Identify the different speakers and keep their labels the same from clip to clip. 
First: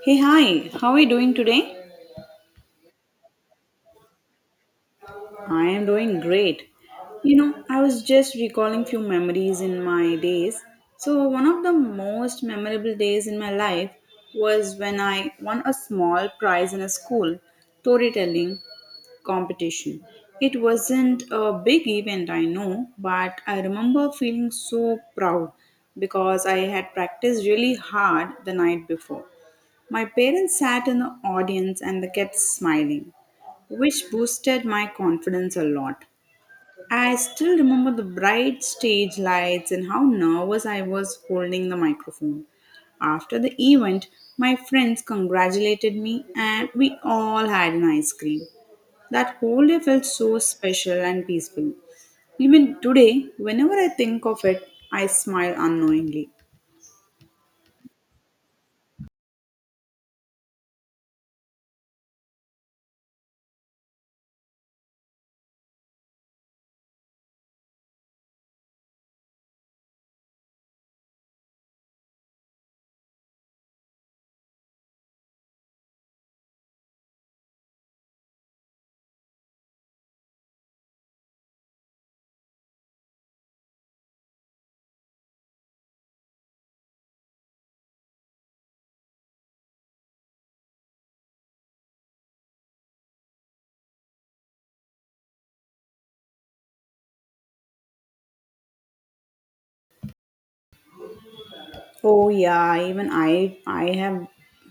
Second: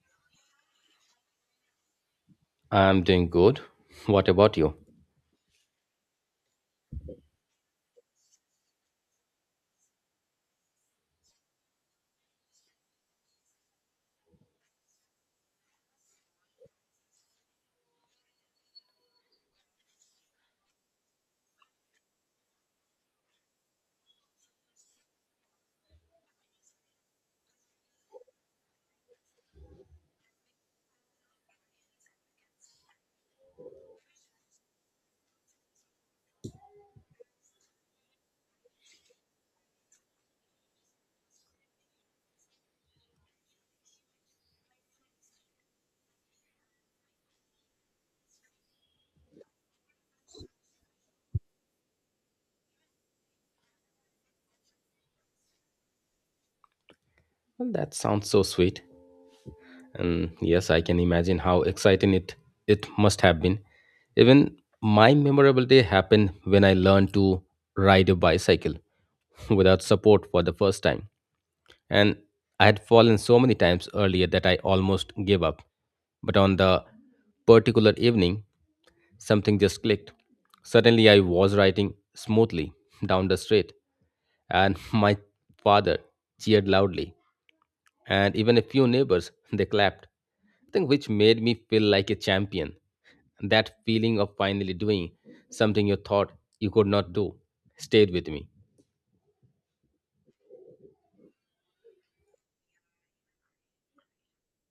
Speaker 1: Hey, hi, how are you doing today?
Speaker 2: I'm doing good. What about you?
Speaker 1: I am doing great. You know, I was just recalling few memories in my days. So, one of the most memorable days in my life was when I won a small prize in a school storytelling competition. It wasn't a big event, I know, but I remember feeling so proud because I had practiced really hard the night before. My parents sat in the audience and they kept smiling, which boosted my confidence a lot. I still remember the bright stage lights and how nervous I was holding the microphone. After the event, my friends congratulated me and we all had an ice cream. That whole day felt so special and peaceful. Even today, whenever I think of it, I smile unknowingly.
Speaker 2: Well, that sounds so sweet. And yes, I can imagine how exciting it must have been. Even my memorable day happened when I learned to ride a bicycle without support for the first time. And I had fallen so many times earlier that I almost gave up. But on the particular evening, something just clicked. Suddenly, I was riding smoothly down the street, and my father cheered loudly, and even a few neighbors they clapped, I think, which made me feel like a champion. That feeling of finally doing something you thought you could not do stayed with me.
Speaker 1: Oh yeah, even I have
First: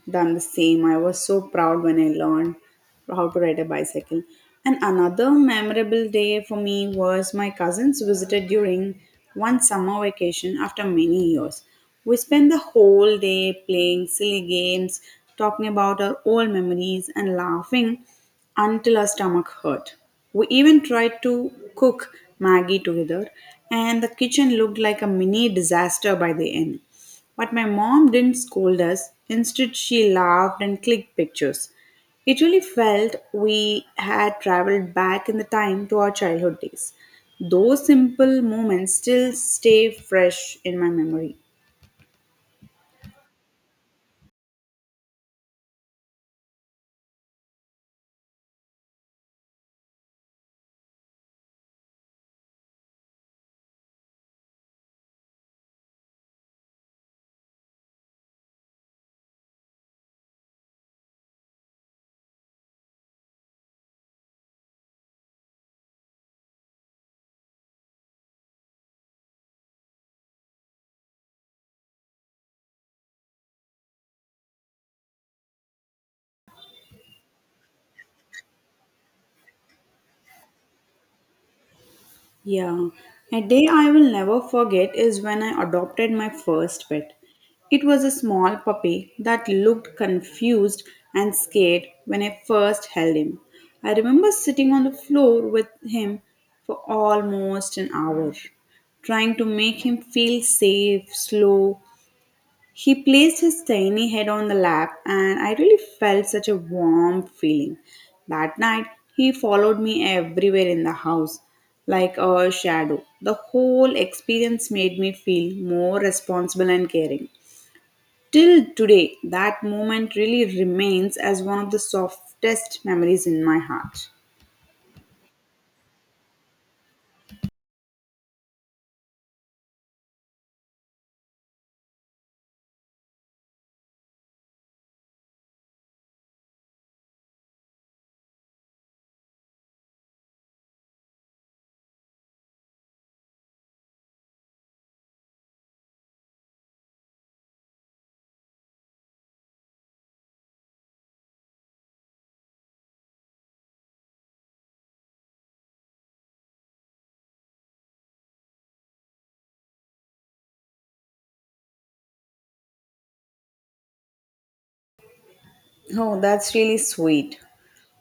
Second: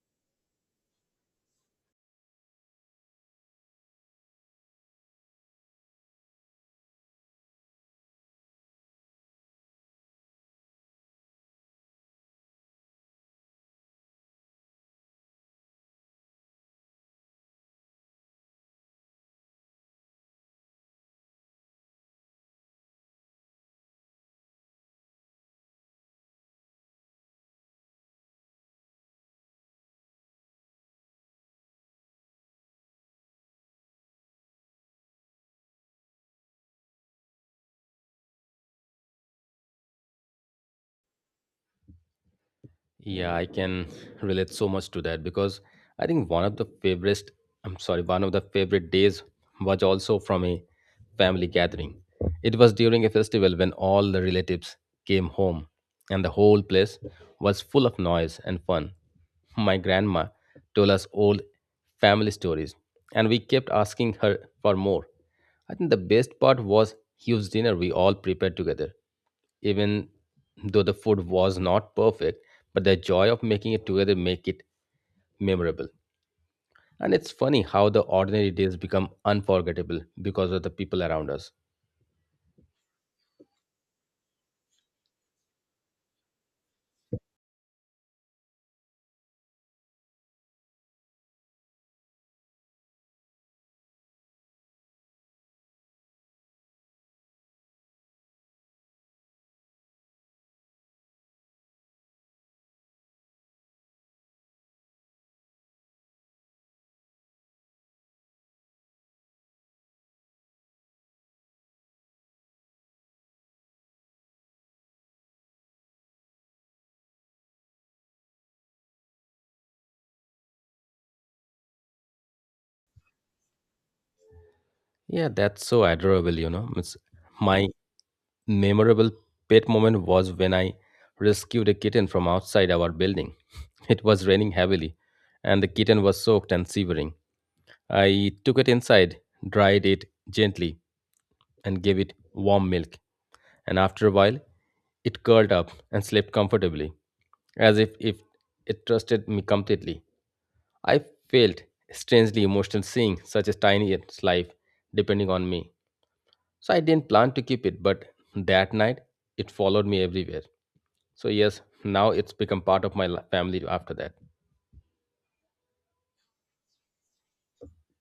Speaker 1: done the same. I was so proud when I learned how to ride a bicycle. And another memorable day for me was my cousins visited during one summer vacation after many years. We spent the whole day playing silly games, talking about our old memories and laughing until our stomach hurt. We even tried to cook Maggie together, and the kitchen looked like a mini disaster by the end. But my mom didn't scold us, instead, she laughed and clicked pictures. It really felt we had traveled back in the time to our childhood days. Those simple moments still stay fresh in my memory.
Speaker 2: Yeah, I can relate so much to that because I think one of the favorite, I'm sorry, one of the favorite days was also from a family gathering. It was during a festival when all the relatives came home and the whole place was full of noise and fun. My grandma told us old family stories and we kept asking her for more. I think the best part was huge dinner we all prepared together. Even though the food was not perfect, but the joy of making it together make it memorable. And it's funny how the ordinary days become unforgettable because of the people around us.
Speaker 1: Yeah, a day I will never forget is when I adopted my first pet. It was a small puppy that looked confused and scared when I first held him. I remember sitting on the floor with him for almost an hour, trying to make him feel safe. Slow, he placed his tiny head on the lap, and I really felt such a warm feeling. That night, he followed me everywhere in the house, like a shadow. The whole experience made me feel more responsible and caring. Till today, that moment really remains as one of the softest memories in my heart.
Speaker 2: Yeah, that's so adorable, you know. It's my memorable pet moment was when I rescued a kitten from outside our building. It was raining heavily, and the kitten was soaked and shivering. I took it inside, dried it gently, and gave it warm milk. And after a while, it curled up and slept comfortably, as if it trusted me completely. I felt strangely emotional seeing such a tiny its life depending on me. So I didn't plan to keep it, but that night it followed me everywhere. So yes, now it's become part of my family after that.
Speaker 1: Oh, that's really sweet.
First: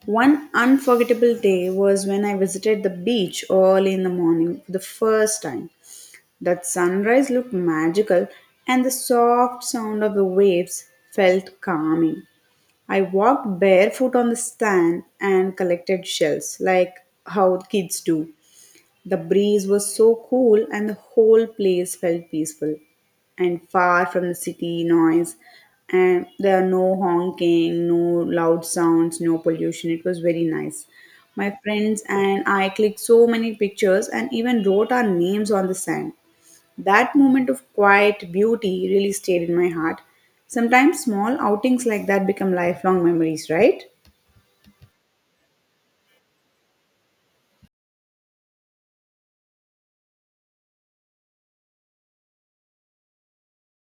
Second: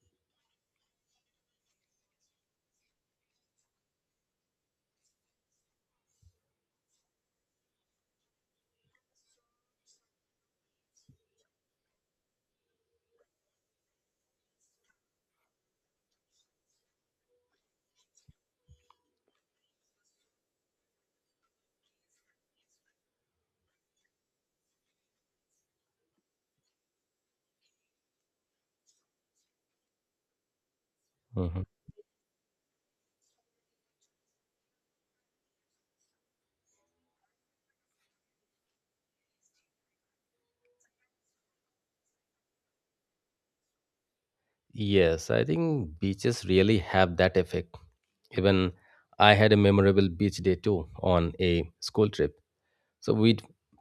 Speaker 1: One unforgettable day was when I visited the beach early in the morning for the first time. That sunrise looked magical, and the soft sound of the waves felt calming. I walked barefoot on the sand and collected shells, like how kids do. The breeze was so cool, and the whole place felt peaceful and far from the city noise. And there are no honking, no loud sounds, no pollution. It was very nice. My
Speaker 2: Mhm.
Speaker 1: friends and I clicked so many pictures and even wrote our names on the sand. That moment of quiet beauty really stayed in my heart. Sometimes small outings like that become lifelong memories, right?
Speaker 2: Yes, I think beaches really have that effect. Even I had a memorable beach day too on a school trip. So we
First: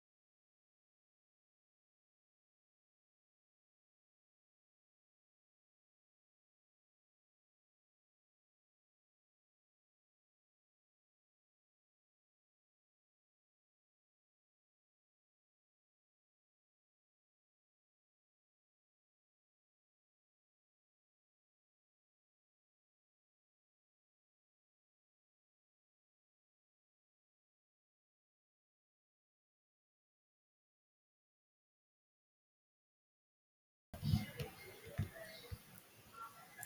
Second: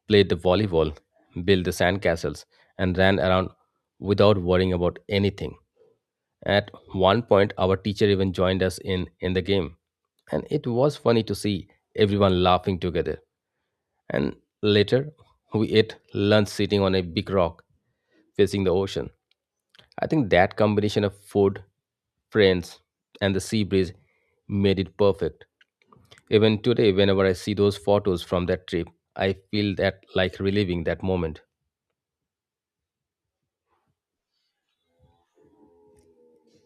Speaker 2: played the volleyball, built the sandcastles, and ran around without worrying about anything. At one point, our teacher even joined us in the game, and it was funny to see everyone laughing together. And later, we ate lunch sitting on a big rock facing the ocean. I think that combination of food, friends, and the sea breeze made it perfect. Even today, whenever I see those photos from that trip, I feel that like reliving that moment.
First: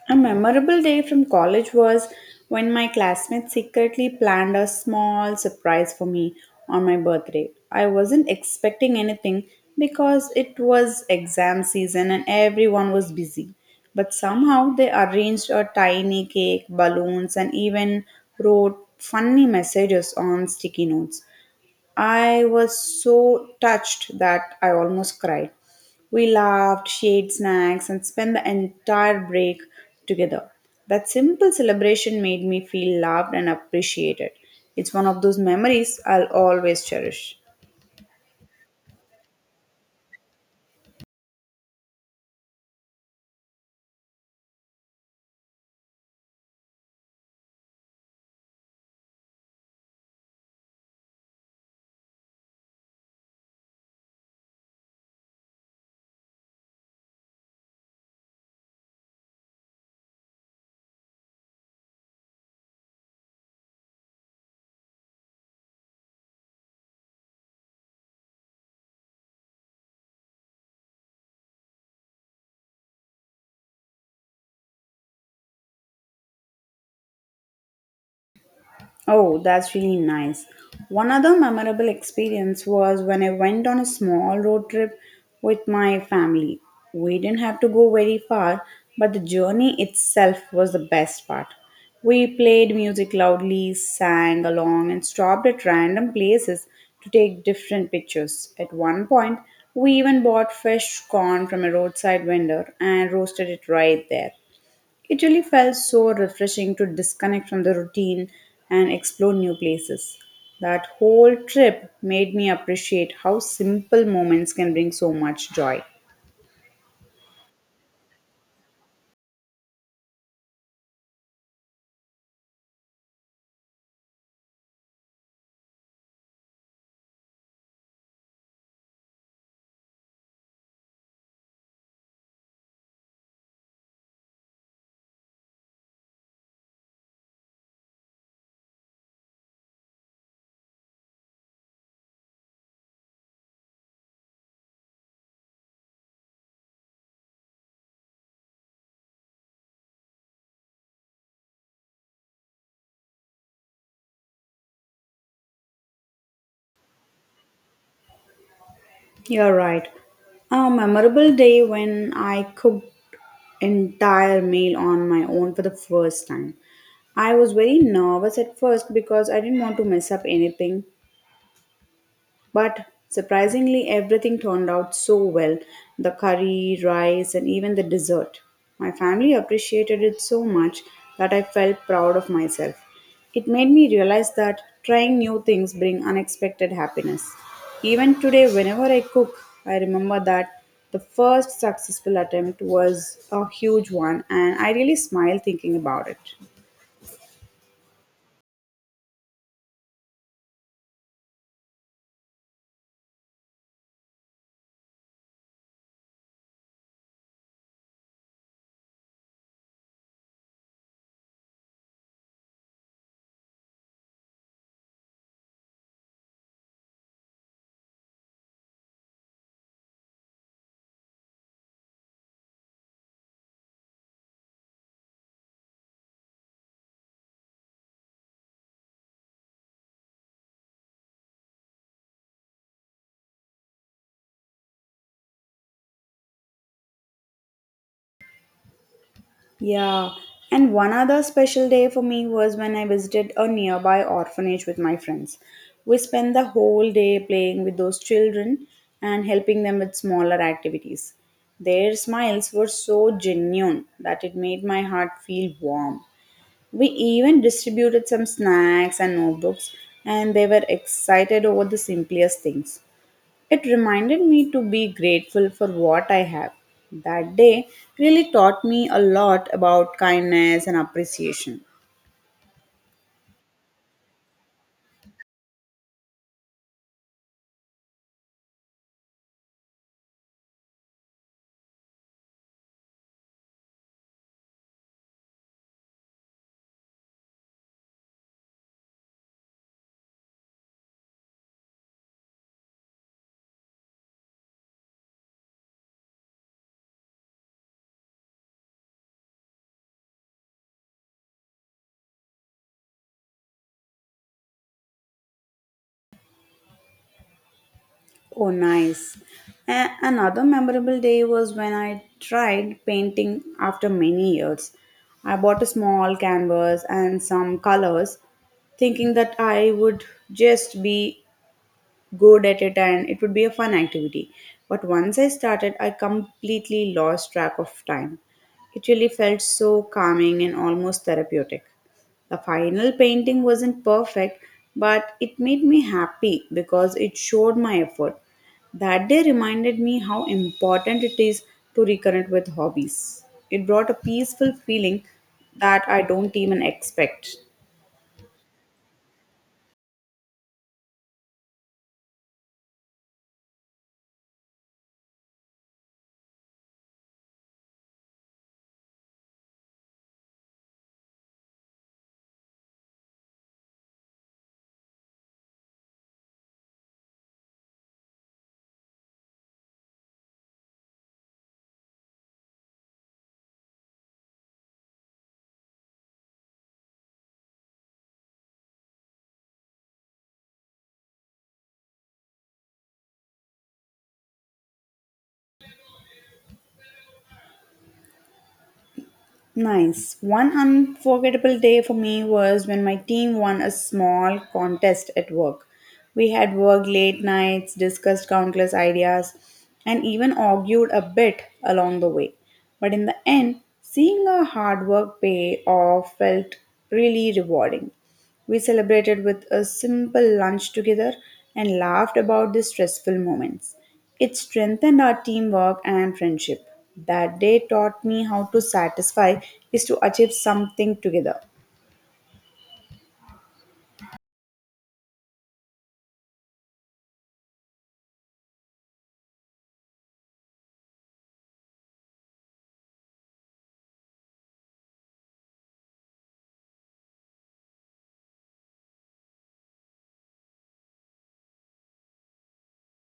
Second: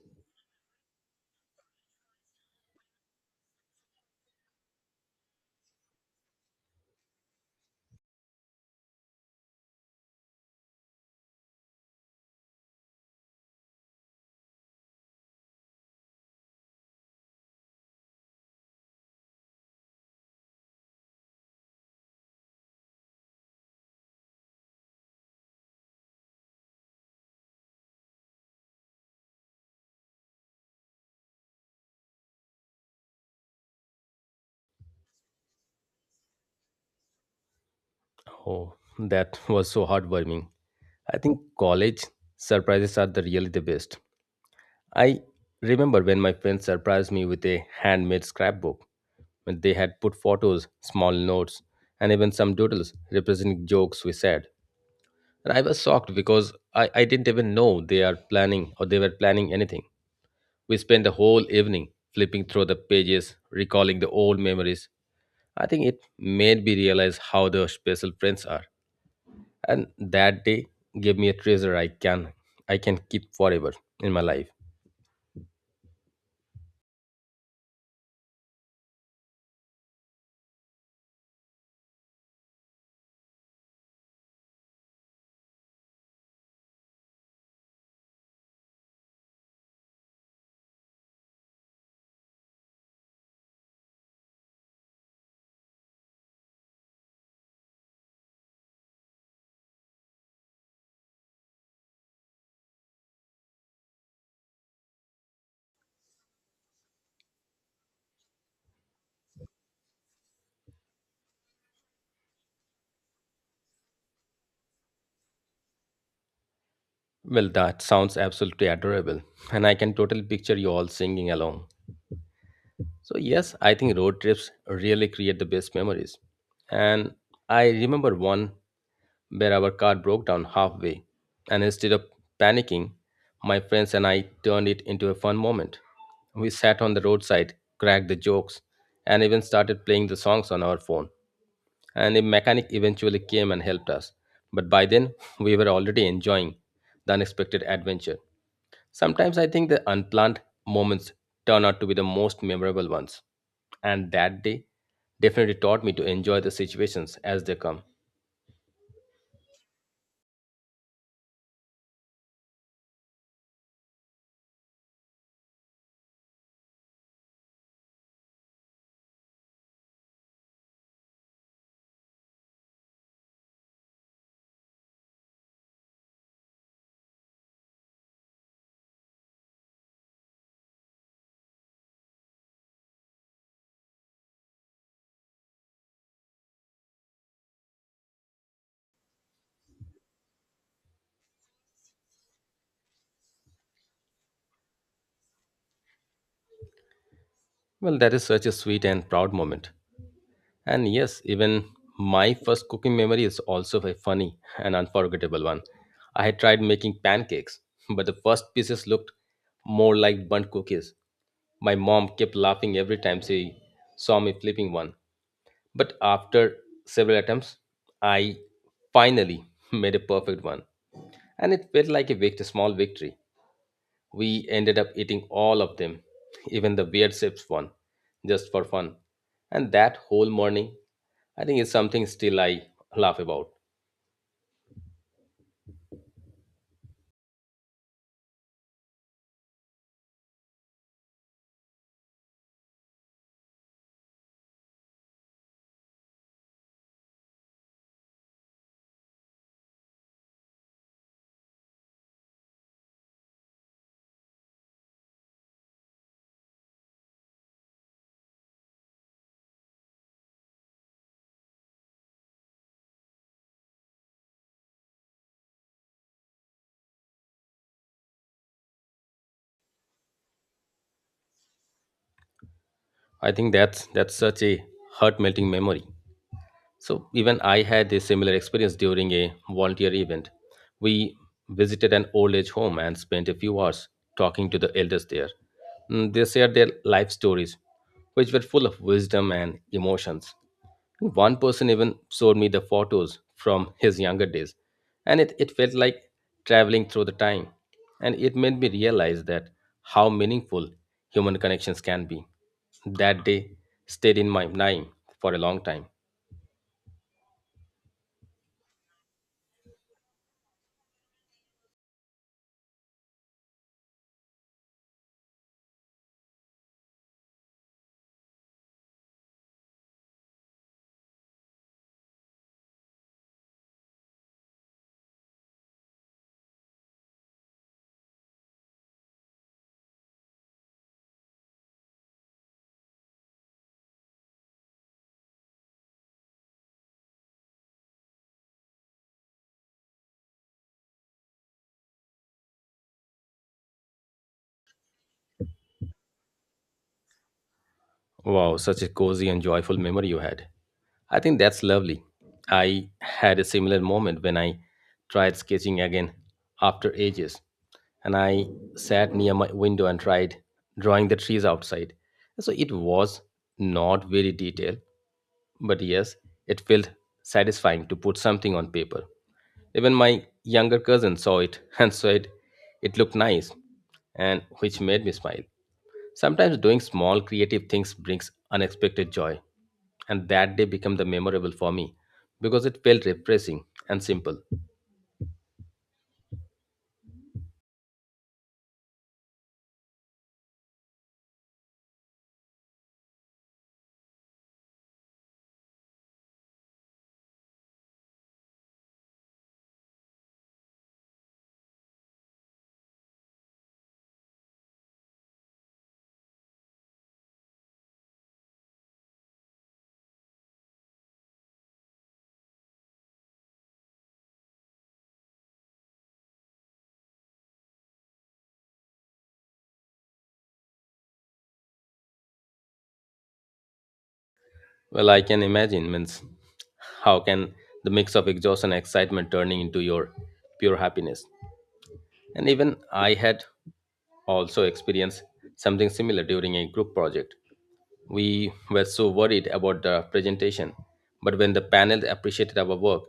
Speaker 1: A memorable day from college was when my classmates secretly planned a small surprise for me on my birthday. I wasn't expecting anything because it was exam season and everyone was busy. But somehow they arranged a tiny cake, balloons, and even wrote funny messages on sticky notes. I was so touched that I almost cried. We laughed, shared snacks, and spent the entire break together. That simple celebration made me feel loved and appreciated. It's one of those memories I'll always cherish.
Speaker 2: Oh, that was so heartwarming. I think college surprises are the really the best. I remember when my friends surprised me with a handmade scrapbook. When they had put photos, small notes, and even some doodles representing jokes we said. And I was shocked because I didn't even know they are planning or they were planning anything. We spent the whole evening flipping through the pages, recalling the old memories. I think it made me realize how the special friends are. And that day gave me a treasure I can keep forever in my life.
Speaker 1: Oh, that's really nice. One other memorable experience was when I went on a small road trip with my family. We didn't have to go very far, but the journey itself was the best part. We played music loudly, sang along, and stopped at random places to take different pictures. At one point, we even bought fresh corn from a roadside vendor and roasted it right there. It really felt so refreshing to disconnect from the routine and explore new places. That whole trip made me appreciate how simple moments can bring so much joy.
Speaker 2: Well, that sounds absolutely adorable, and I can totally picture you all singing along. So yes, I think road trips really create the best memories. And I remember one where our car broke down halfway. And instead of panicking, my friends and I turned it into a fun moment. We sat on the roadside, cracked the jokes, and even started playing the songs on our phone. And a mechanic eventually came and helped us. But by then, we were already enjoying the unexpected adventure. Sometimes I think the unplanned moments turn out to be the most memorable ones. And that day definitely taught me to enjoy the situations as they come.
Speaker 1: You're right. A memorable day when I cooked entire meal on my own for the first time. I was very nervous at first because I didn't want to mess up anything, but surprisingly, everything turned out so well, the curry, rice, and even the dessert. My family appreciated it so much that I felt proud of myself. It made me realize that trying new things bring unexpected happiness. Even today, whenever I cook, I remember that the first successful attempt was a huge one, and I really smile thinking about it.
Speaker 2: Well, that is such a sweet and proud moment. And yes, even my first cooking memory is also a funny and unforgettable one. I had tried making pancakes, but the first pieces looked more like burnt cookies. My mom kept laughing every time she saw me flipping one. But after several attempts, I finally made a perfect one, and it felt like a small victory. We ended up eating all of them, even the weird shapes one, just for fun. And that whole morning, I think it's something still I laugh about.
Speaker 1: Yeah, and one other special day for me was when I visited a nearby orphanage with my friends. We spent the whole day playing with those children and helping them with smaller activities. Their smiles were so genuine that it made my heart feel warm. We even distributed some snacks and notebooks, and they were excited over the simplest things. It reminded me to be grateful for what I have. That day really taught me a lot about kindness and appreciation.
Speaker 2: I think that's such a heart melting memory. So, even I had a similar experience during a volunteer event. We visited an old age home and spent a few hours talking to the elders there. They shared their life stories, which were full of wisdom and emotions. One person even showed me the photos from his younger days, and it felt like traveling through the time. And it made me realize that how meaningful human connections can be. That day stayed in my mind for a long time.
Speaker 1: Oh, nice. Another memorable day was when I tried painting after many years. I bought a small canvas and some colors, thinking that I would just be good at it and it would be a fun activity. But once I started, I completely lost track of time. It really felt so calming and almost therapeutic. The final painting wasn't perfect, but it made me happy because it showed my effort. That day reminded me how important it is to reconnect with hobbies. It brought a peaceful feeling that I don't even expect.
Speaker 2: Wow, such a cozy and joyful memory you had. I think that's lovely. I had a similar moment when I tried sketching again after ages, and I sat near my window and tried drawing the trees outside. So it was not very detailed, but yes, it felt satisfying to put something on paper. Even my younger cousin saw it and said it looked nice, and which made me smile. Sometimes doing small creative things brings unexpected joy, and that day became the memorable for me because it felt refreshing and simple.
Speaker 1: Nice. One unforgettable day for me was when my team won a small contest at work. We had worked late nights, discussed countless ideas, and even argued a bit along the way. But in the end, seeing our hard work pay off felt really rewarding. We celebrated with a simple lunch together and laughed about the stressful moments. It strengthened our teamwork and friendship. That day taught me how to satisfy is to achieve something together.
Speaker 2: Well, I can imagine means how can the mix of exhaustion and excitement turning into your pure happiness. And even I had also experienced something similar during a group project. We were so worried about the presentation, but when the panel appreciated our work,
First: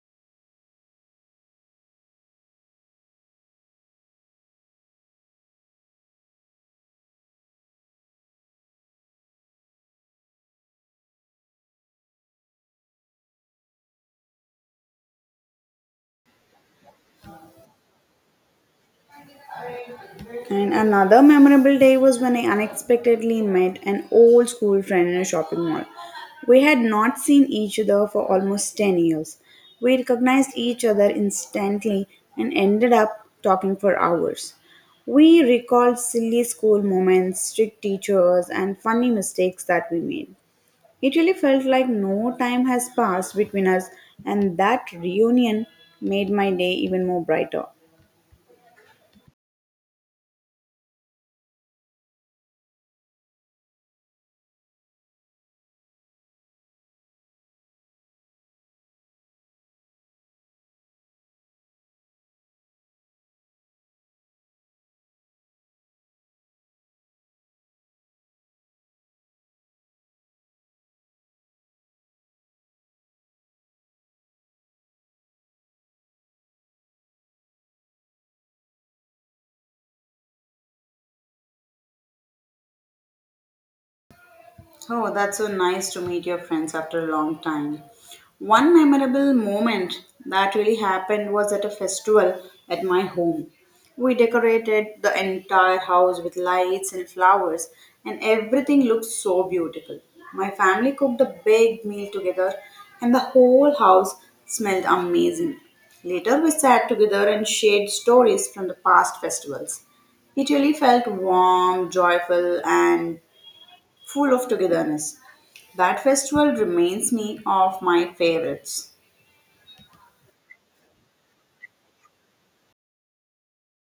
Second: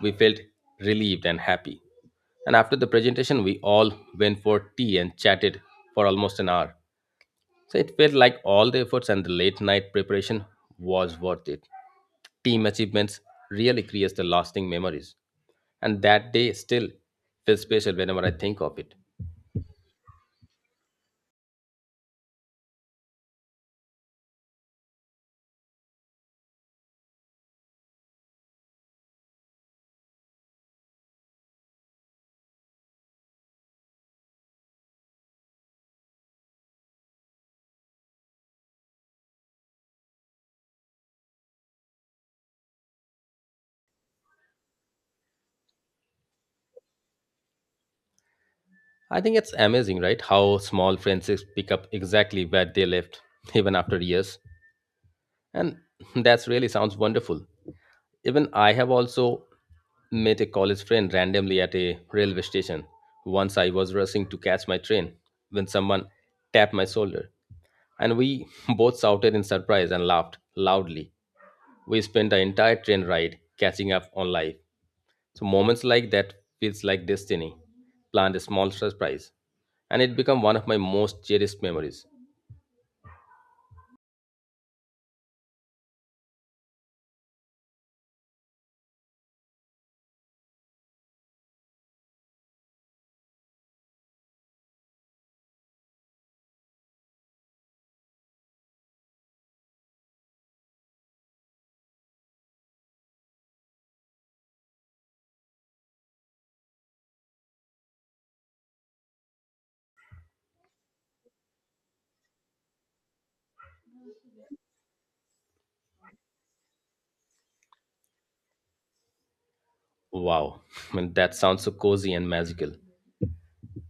Speaker 2: we felt relieved and happy. And after the presentation, we all went for tea and chatted for almost an hour. So it felt like all the efforts and the late night preparation was worth it. Team achievements really creates the lasting memories. And that day still feels special whenever I think of it.
Speaker 1: And another memorable day was when I unexpectedly met an old school friend in a shopping mall. We had not seen each other for almost 10 years. We recognized each other instantly and ended up talking for hours. We recalled silly school moments, strict teachers, and funny mistakes that we made. It really felt like no time has passed between us, and that reunion made my day even more brighter.
Speaker 2: I think it's amazing, right? How small friendships pick up exactly where they left, even after years. And that's really sounds wonderful. Even I have also met a college friend randomly at a railway station. Once I was rushing to catch my train when someone tapped my shoulder, and we both shouted in surprise and laughed loudly. We spent the entire train ride catching up on life. So moments like that feels like destiny planned a small surprise, and it became one of my most cherished memories.
Speaker 1: Oh, that's so nice to meet your friends after a long time. One memorable moment that really happened was at a festival at my home. We decorated the entire house with lights and flowers, and everything looked so beautiful. My family cooked a big meal together, and the whole house smelled amazing. Later, we sat together and shared stories from the past festivals. It really felt warm, joyful, and full of togetherness. That festival reminds me of my favorites.
Speaker 2: Wow, I mean, that sounds so cozy and magical.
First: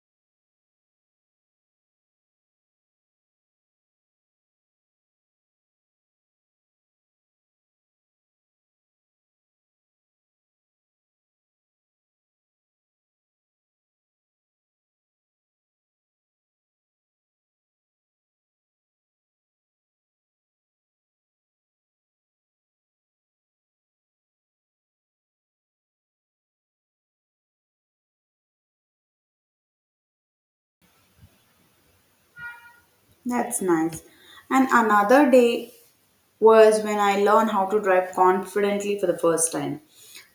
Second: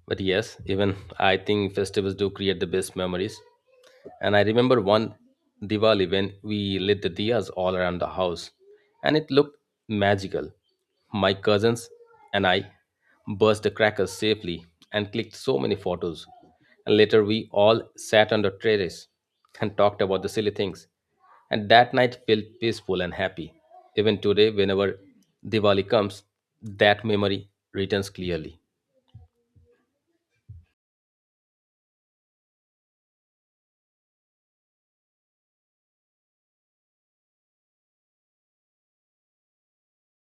Speaker 2: But yes, even I think festivals do create the best memories. And I remember one Diwali when we lit the diyas all around the house, and it looked magical. My cousins and I burst the crackers safely and clicked so many photos. And later, we all sat on the terrace and talked about the silly things. And that night felt peaceful and happy. Even today, whenever Diwali comes, that memory returns clearly.
Speaker 1: That's nice. And another day was when I learned how to drive confidently for the first time.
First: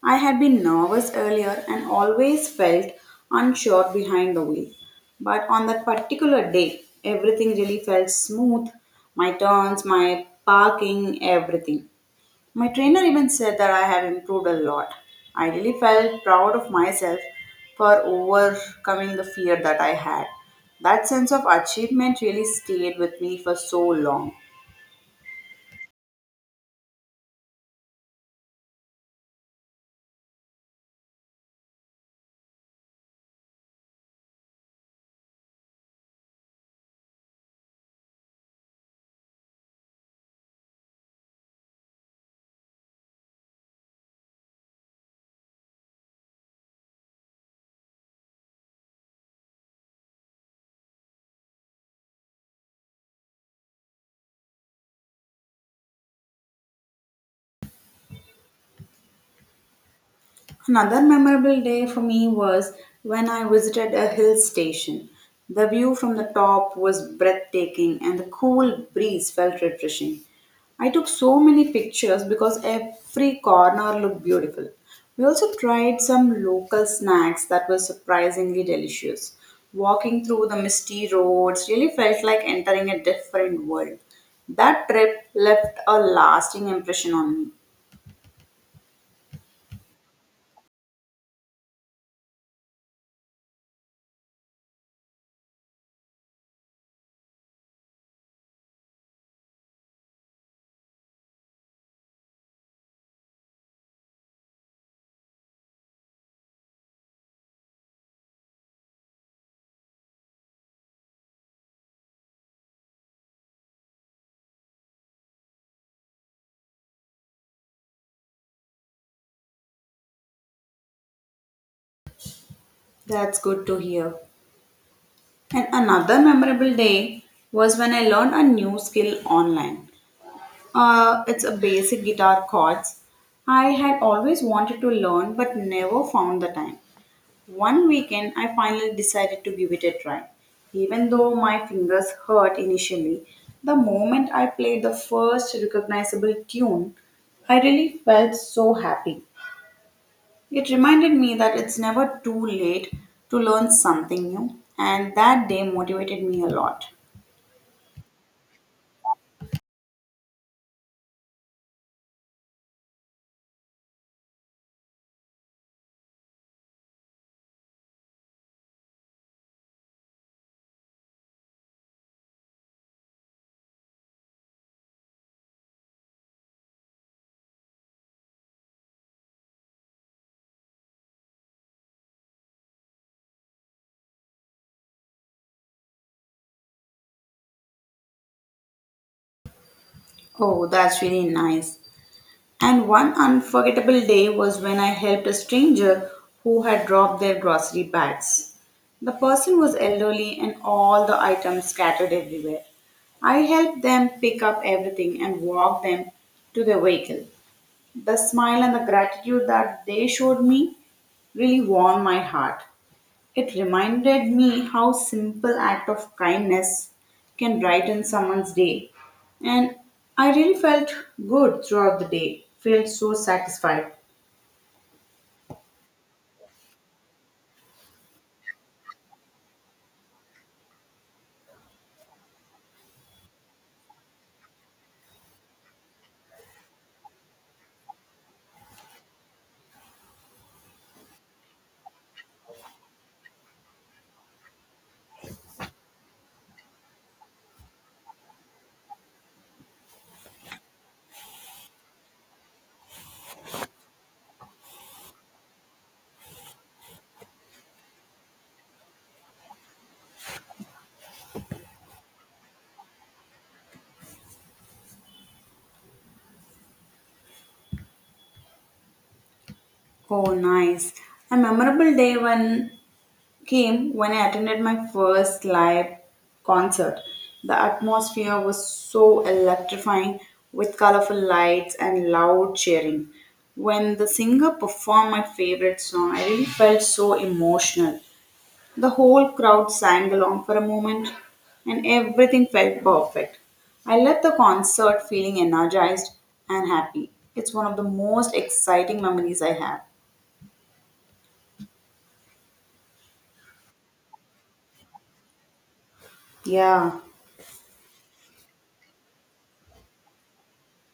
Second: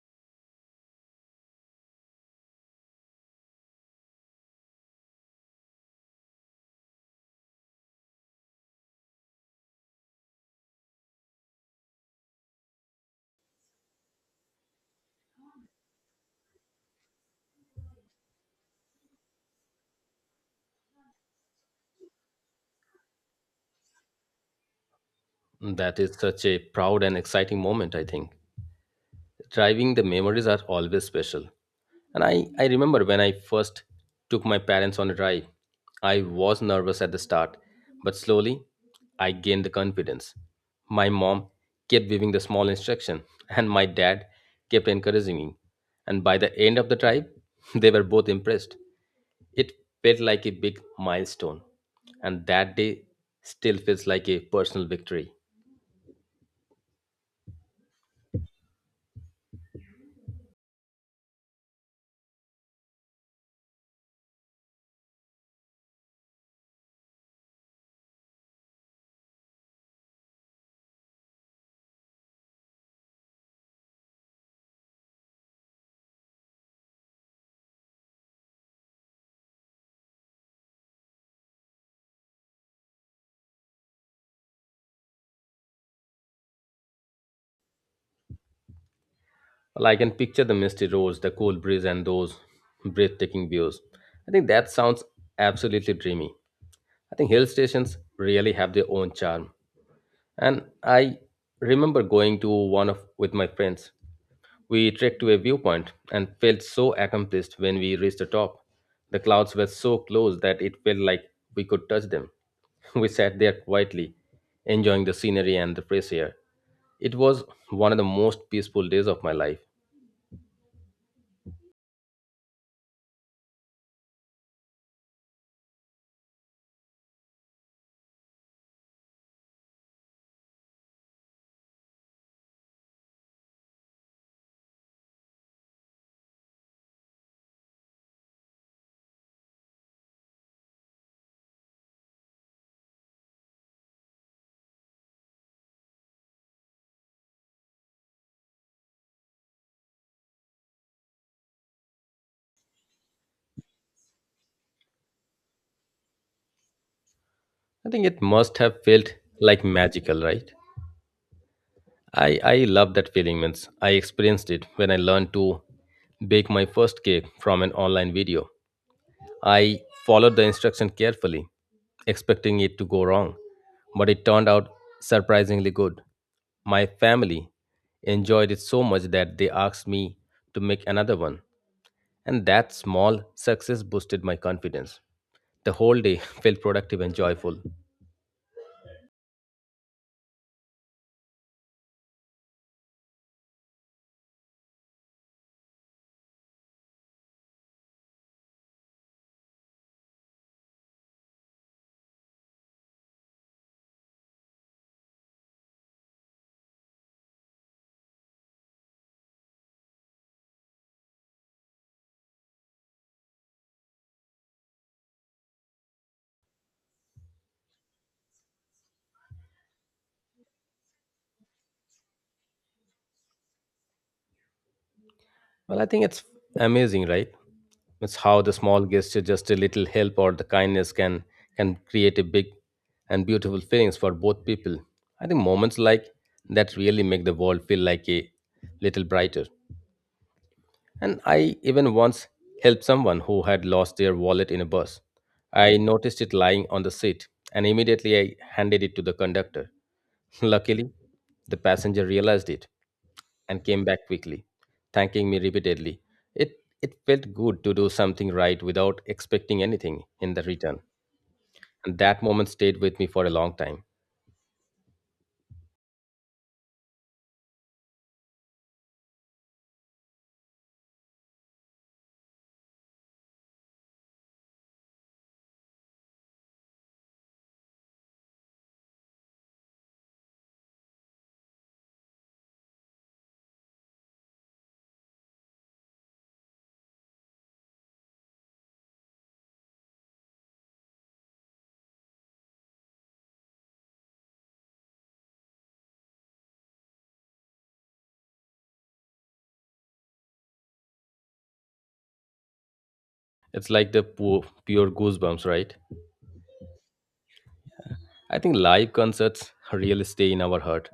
Speaker 1: I had been nervous earlier and always felt unsure behind the wheel. But on that particular day, everything really felt smooth, my turns, my parking, everything. My trainer even said that I have improved a lot. I really felt proud of myself for overcoming the fear that I had. That sense of achievement really stayed with me for so long.
Speaker 2: That is such a proud and exciting moment, I think. Driving, the memories are always special. And I remember when I first took my parents on a drive, I was nervous at the start, but slowly I gained the confidence. My mom kept giving the small instruction, and my dad kept encouraging me. And by the end of the drive, they were both impressed. It felt like a big milestone, and that day still feels like a personal victory.
Speaker 1: Another memorable day for me was when I visited a hill station. The view from the top was breathtaking and the cool breeze felt refreshing. I took so many pictures because every corner looked beautiful. We also tried some local snacks that were surprisingly delicious. Walking through the misty roads really felt like entering a different world. That trip left a lasting impression on me.
Speaker 2: Well, I can picture the misty roads, the cool breeze, and those breathtaking views. I think that sounds absolutely dreamy. I think hill stations really have their own charm. And I remember going to one of with my friends. We trekked to a viewpoint and felt so accomplished when we reached the top. The clouds were so close that it felt like we could touch them. We sat there quietly, enjoying the scenery and the fresh air. It was one of the most peaceful days of my life.
Speaker 1: That's good to hear. And another memorable day was when I learned a new skill online. It's a basic guitar chords. I had always wanted to learn but never found the time. One weekend, I finally decided to give it a try. Even though my fingers hurt initially, the moment I played the first recognizable tune, I really felt so happy. It reminded me that it's never too late to learn something new, and that day motivated me a lot.
Speaker 2: I think it must have felt like magical, right? I love that feeling, means I experienced it when I learned to bake my first cake from an online video. I followed the instruction carefully, expecting it to go wrong, but it turned out surprisingly good. My family enjoyed it so much that they asked me to make another one, and that small success boosted my confidence. The whole day felt productive and joyful.
Speaker 1: Oh, that's really nice. And one unforgettable day was when I helped a stranger who had dropped their grocery bags. The person was elderly and all the items scattered everywhere. I helped them pick up everything and walk them to their vehicle. The smile and the gratitude that they showed me really warmed my heart. It reminded me how simple act of kindness can brighten someone's day. And I really felt good throughout the day, felt so satisfied.
Speaker 2: Well, I think it's amazing, right? It's how the small gesture, just a little help or the kindness, can create a big and beautiful feelings for both people. I think moments like that really make the world feel like a little brighter. And I even once helped someone who had lost their wallet in a bus. I noticed it lying on the seat, and immediately I handed it to the conductor. Luckily, the passenger realized it and came back quickly, thanking me repeatedly. It, it felt good to do something right without expecting anything in the return. And that moment stayed with me for a long time.
Speaker 1: Oh, nice. A memorable day when came when I attended my first live concert. The atmosphere was so electrifying with colorful lights and loud cheering. When the singer performed my favorite song, I really felt so emotional. The whole crowd sang along for a moment, and everything felt perfect. I left the concert feeling energized and happy. It's one of the most exciting memories I have.
Speaker 2: It's like the pure, pure goosebumps, right?
Speaker 1: Yeah.
Speaker 2: I think live concerts really stay in our heart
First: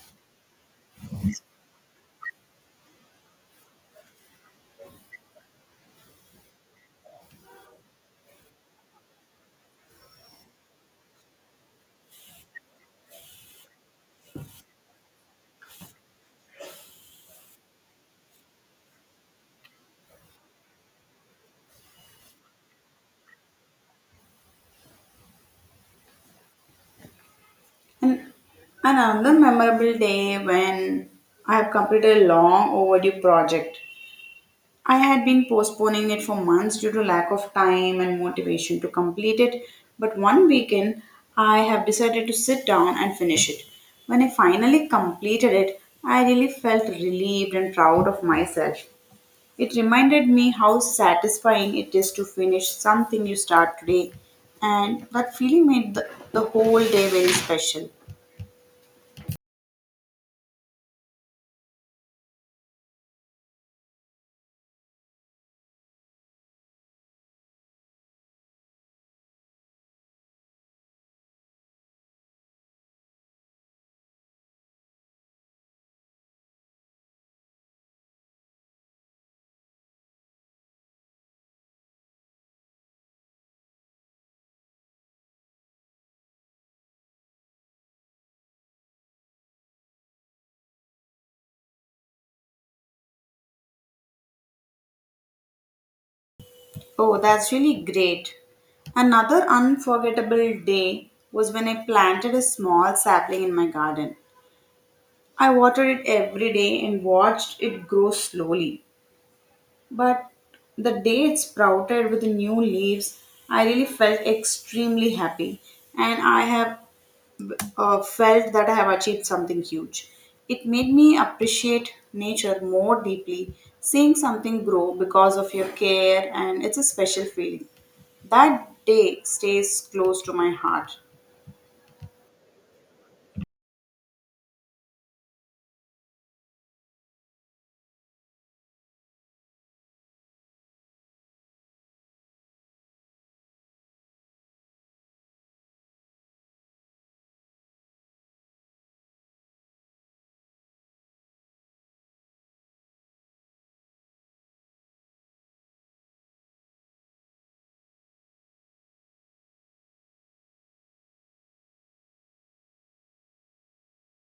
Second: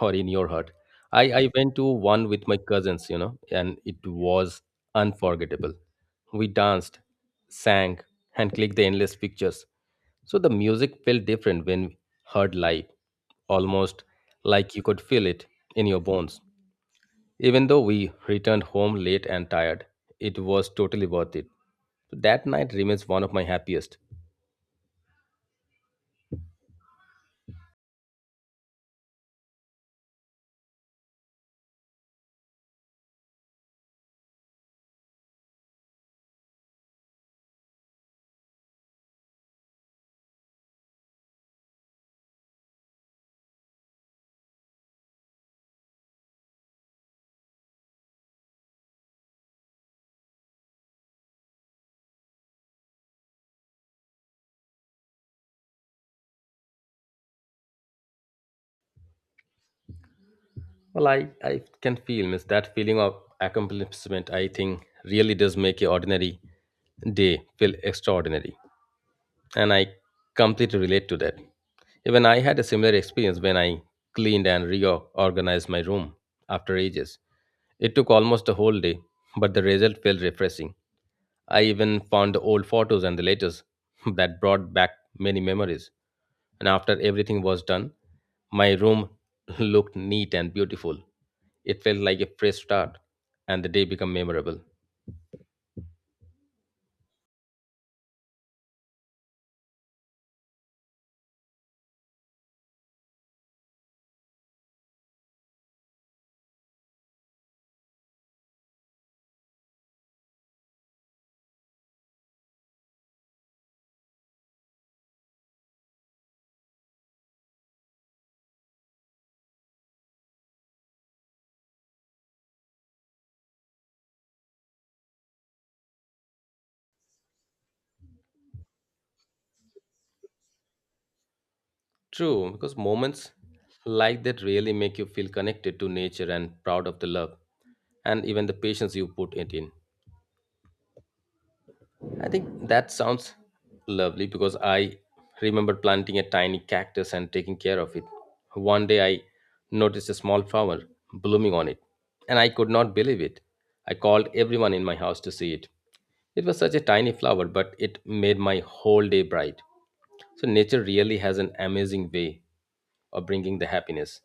Speaker 2: or in your heart. I went to one with my cousins, and it was unforgettable. We danced, sang, and clicked the endless pictures. So the music felt different when heard live, almost like you could feel it in your bones. Even though we returned home late and tired, it was totally worth it. That night remains one of my happiest.
Speaker 1: And another memorable day when I have completed a long overdue project. I had been postponing it for months due to lack of time and motivation to complete it, but one weekend I have decided to sit down and finish it. When I finally completed it, I really felt relieved and proud of myself. It reminded me how satisfying it is to finish something you start today, and that feeling made the whole day very special.
Speaker 2: Well, I can feel miss that feeling of accomplishment. I think really does make your ordinary day feel extraordinary, and I completely relate to that. Even I had a similar experience when I cleaned and reorganized my room after ages. It took almost a whole day, but the result felt refreshing. I even found the old photos and the letters that brought back many memories. And after everything was done, my room looked neat and beautiful. It felt like a fresh start, and the day became memorable.
Speaker 1: Oh, that's really great. Another unforgettable day was when I planted a small sapling in my garden. I watered it every day and watched it grow slowly. But the day it sprouted with new leaves, I really felt extremely happy. And I have felt that I have achieved something huge. It made me appreciate nature more deeply, seeing something grow because of your care, and it's a special feeling. That day stays close to my heart.
Speaker 2: True, because moments like that really make you feel connected to nature and proud of the love and even the patience you put it in. I think that sounds lovely because I remember planting a tiny cactus and taking care of it. One day I noticed a small flower blooming on it, and I could not believe it. I called everyone in my house to see it. It was such a tiny flower, but it made my whole day bright. So, nature really has an amazing way of bringing the happiness,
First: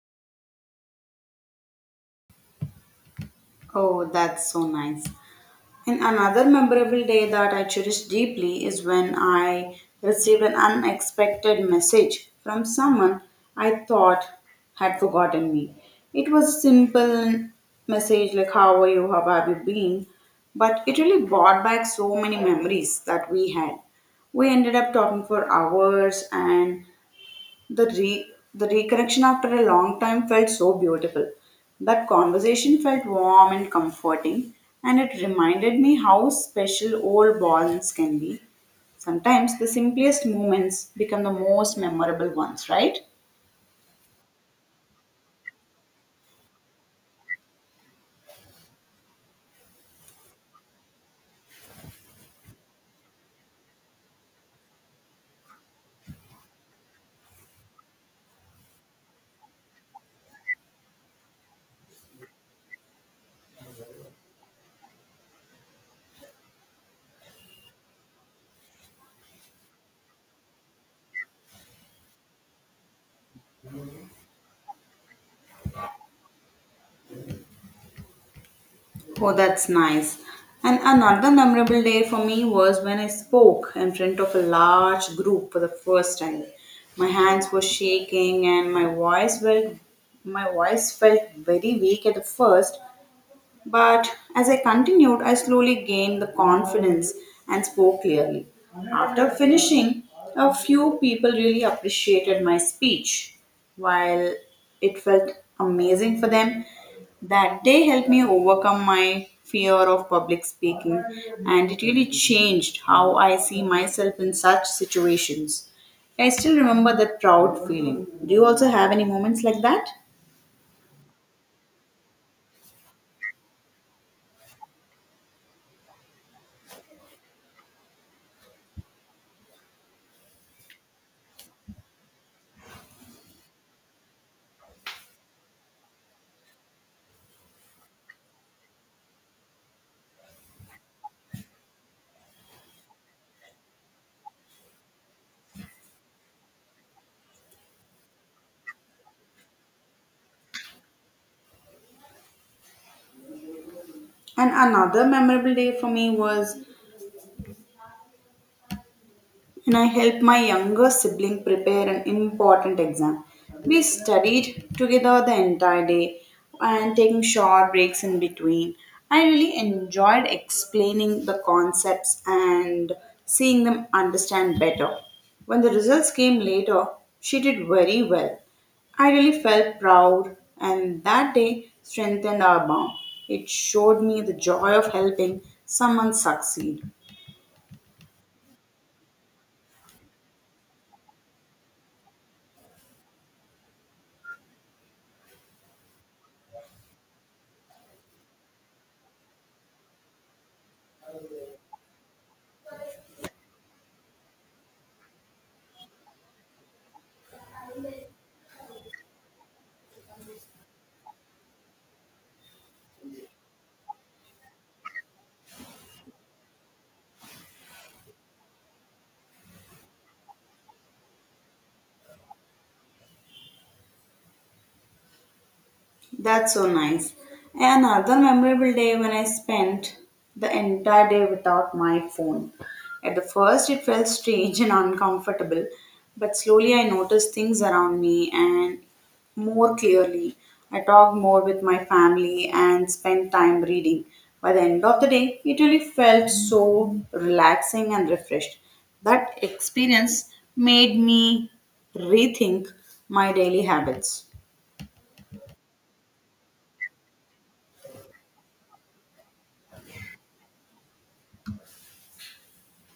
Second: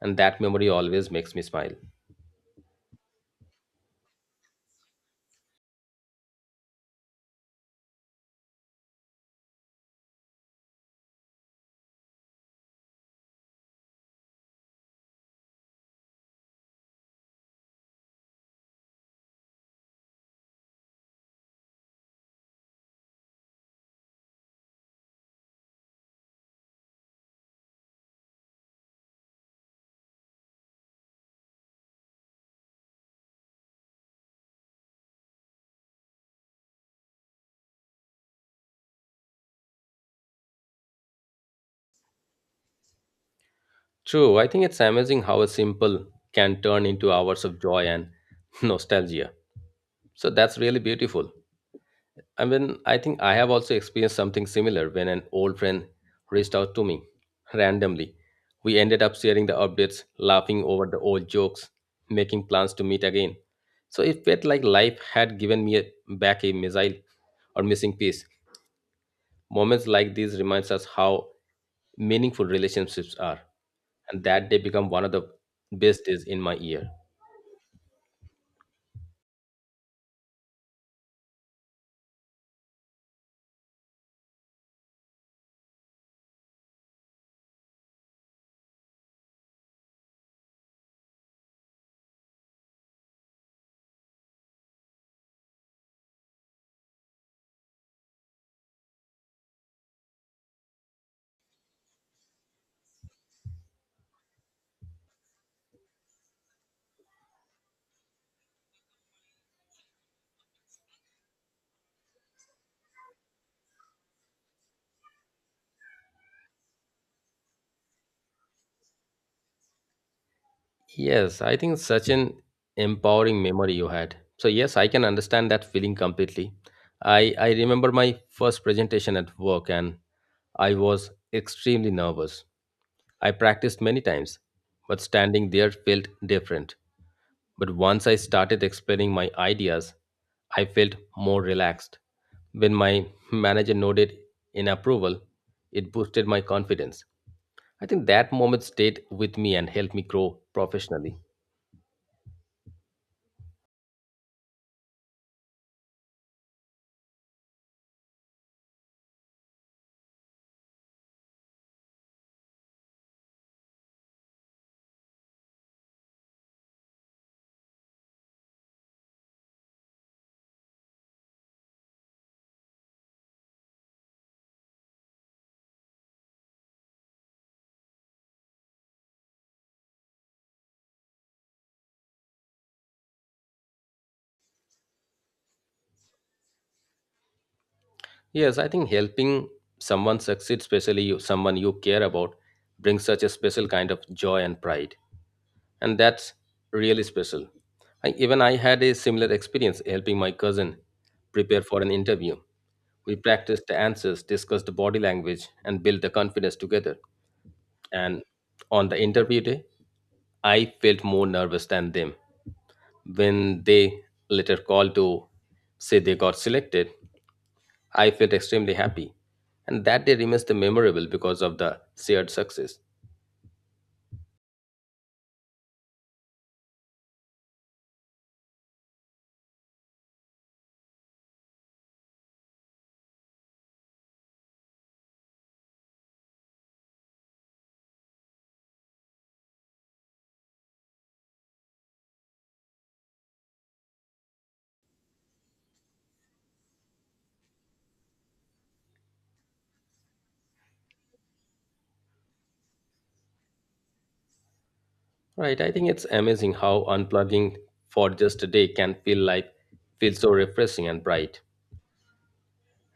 Speaker 2: and that memory always makes me smile.
Speaker 1: Oh, that's so nice. And another memorable day that I cherish deeply is when I received an unexpected message from someone I thought had forgotten me. It was a simple message like, "How are you? How have you been?" But it really brought back so many memories that we had. We ended up talking for hours, and the reconnection after a long time felt so beautiful. That conversation felt warm and comforting, and it reminded me how special old bonds can be. Sometimes the simplest moments become the most memorable ones, right?
Speaker 2: True, I think it's amazing how a simple can turn into hours of joy and nostalgia. So that's really beautiful. I mean, I think I have also experienced something similar when an old friend reached out to me randomly. We ended up sharing the updates, laughing over the old jokes, making plans to meet again. So it felt like life had given me a, back a missile or missing piece. Moments like these reminds us how meaningful relationships are, and that they become one of the best days in my year.
Speaker 1: Oh, that's nice. And another memorable day for me was when I spoke in front of a large group for the first time. My hands were shaking and my voice felt very weak at the first, but as I continued, I slowly gained the confidence and spoke clearly. After finishing, a few people really appreciated my speech. While it felt amazing for them, that day helped me overcome my fear of public speaking, and it really changed how I see myself in such situations. I still remember that proud feeling. Do you also have any moments like that?
Speaker 2: Yes, I think such an empowering memory you had. So yes, I can understand that feeling completely. I remember my first presentation at work and I was extremely nervous. I practiced many times, but standing there felt different. But once I started explaining my ideas, I felt more relaxed. When my manager nodded in approval, it boosted my confidence. I think that moment stayed with me and helped me grow professionally.
Speaker 1: And another memorable day for me was and I helped my younger sibling prepare an important exam. We studied together the entire day and taking short breaks in between. I really enjoyed explaining the concepts and seeing them understand better. When the results came later, she did very well. I really felt proud, and that day strengthened our bond. It showed me the joy of helping someone succeed.
Speaker 2: Yes, I think helping someone succeed, especially you, someone you care about, brings such a special kind of joy and pride. And that's really special. Even I had a similar experience helping my cousin prepare for an interview. We practiced the answers, discussed the body language, and built the confidence together. And on the interview day, I felt more nervous than them when they later called to say they got selected. I felt extremely happy, and that day remains the memorable because of the shared success.
Speaker 1: That's so nice. Another memorable day when I spent the entire day without my phone. At the first, it felt strange and uncomfortable, but slowly I noticed things around me and more clearly. I talked more with my family and spent time reading. By the end of the day, it really felt so relaxing and refreshed. That experience made me rethink my daily habits.
Speaker 2: Right, I think it's amazing how unplugging for just a day can feel like feel so refreshing and bright.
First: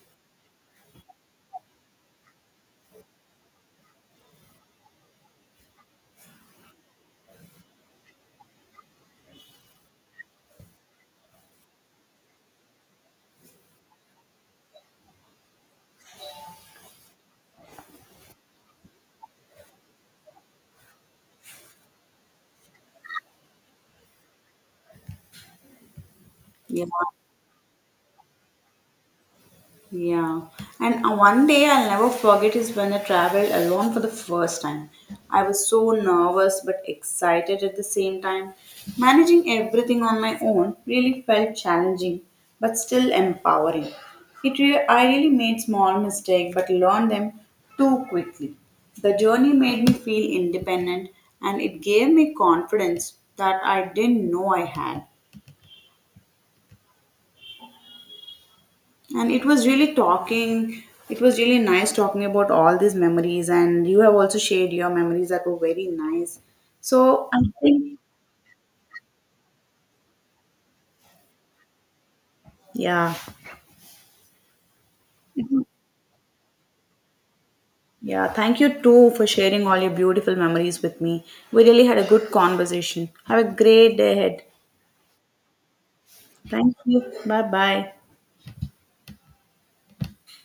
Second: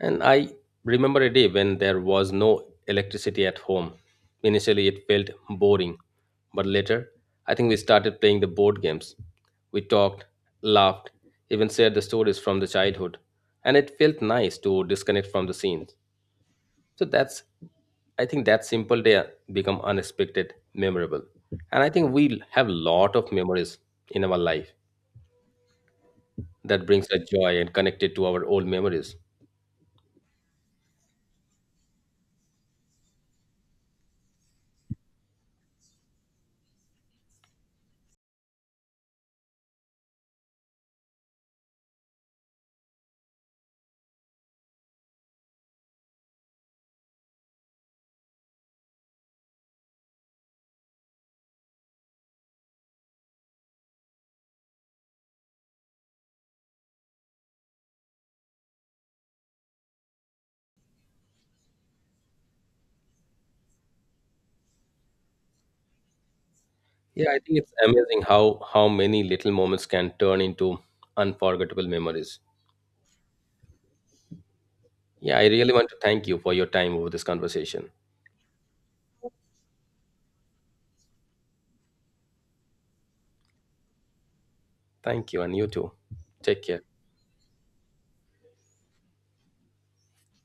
Speaker 2: And I remember a day when there was no electricity at home. Initially, it felt boring, but later, I think we started playing the board games. We talked, laughed, even shared the stories from the childhood, and it felt nice to disconnect from the scenes. So that's, I think that simple day become unexpected, memorable. And I think we have lot of memories in our life that
Speaker 1: Yeah.
Speaker 2: brings us joy and connected to our old memories.
Speaker 1: Yeah, and one day I'll never forget is when I traveled alone for the first time. I was so nervous but excited at the same time. Managing everything on my own really felt challenging but still empowering. I really made small mistakes but learned them too quickly. The journey made me feel independent, and it gave me confidence that I didn't know I had. And it was really nice talking about all these memories. And you have also shared your memories that were very nice. So
Speaker 2: Yeah, I
Speaker 1: I
Speaker 2: think it's
Speaker 1: think,
Speaker 2: amazing how many little moments can turn into unforgettable memories.
Speaker 1: yeah.
Speaker 2: Yeah, I really want to thank you for your time over this conversation.
Speaker 1: Yeah, thank you too for sharing all your beautiful memories with me. We really had a good conversation. Have a great day ahead.
Speaker 2: Thank you, and you too. Take
Speaker 1: Thank
Speaker 2: care.
Speaker 1: you. Bye bye.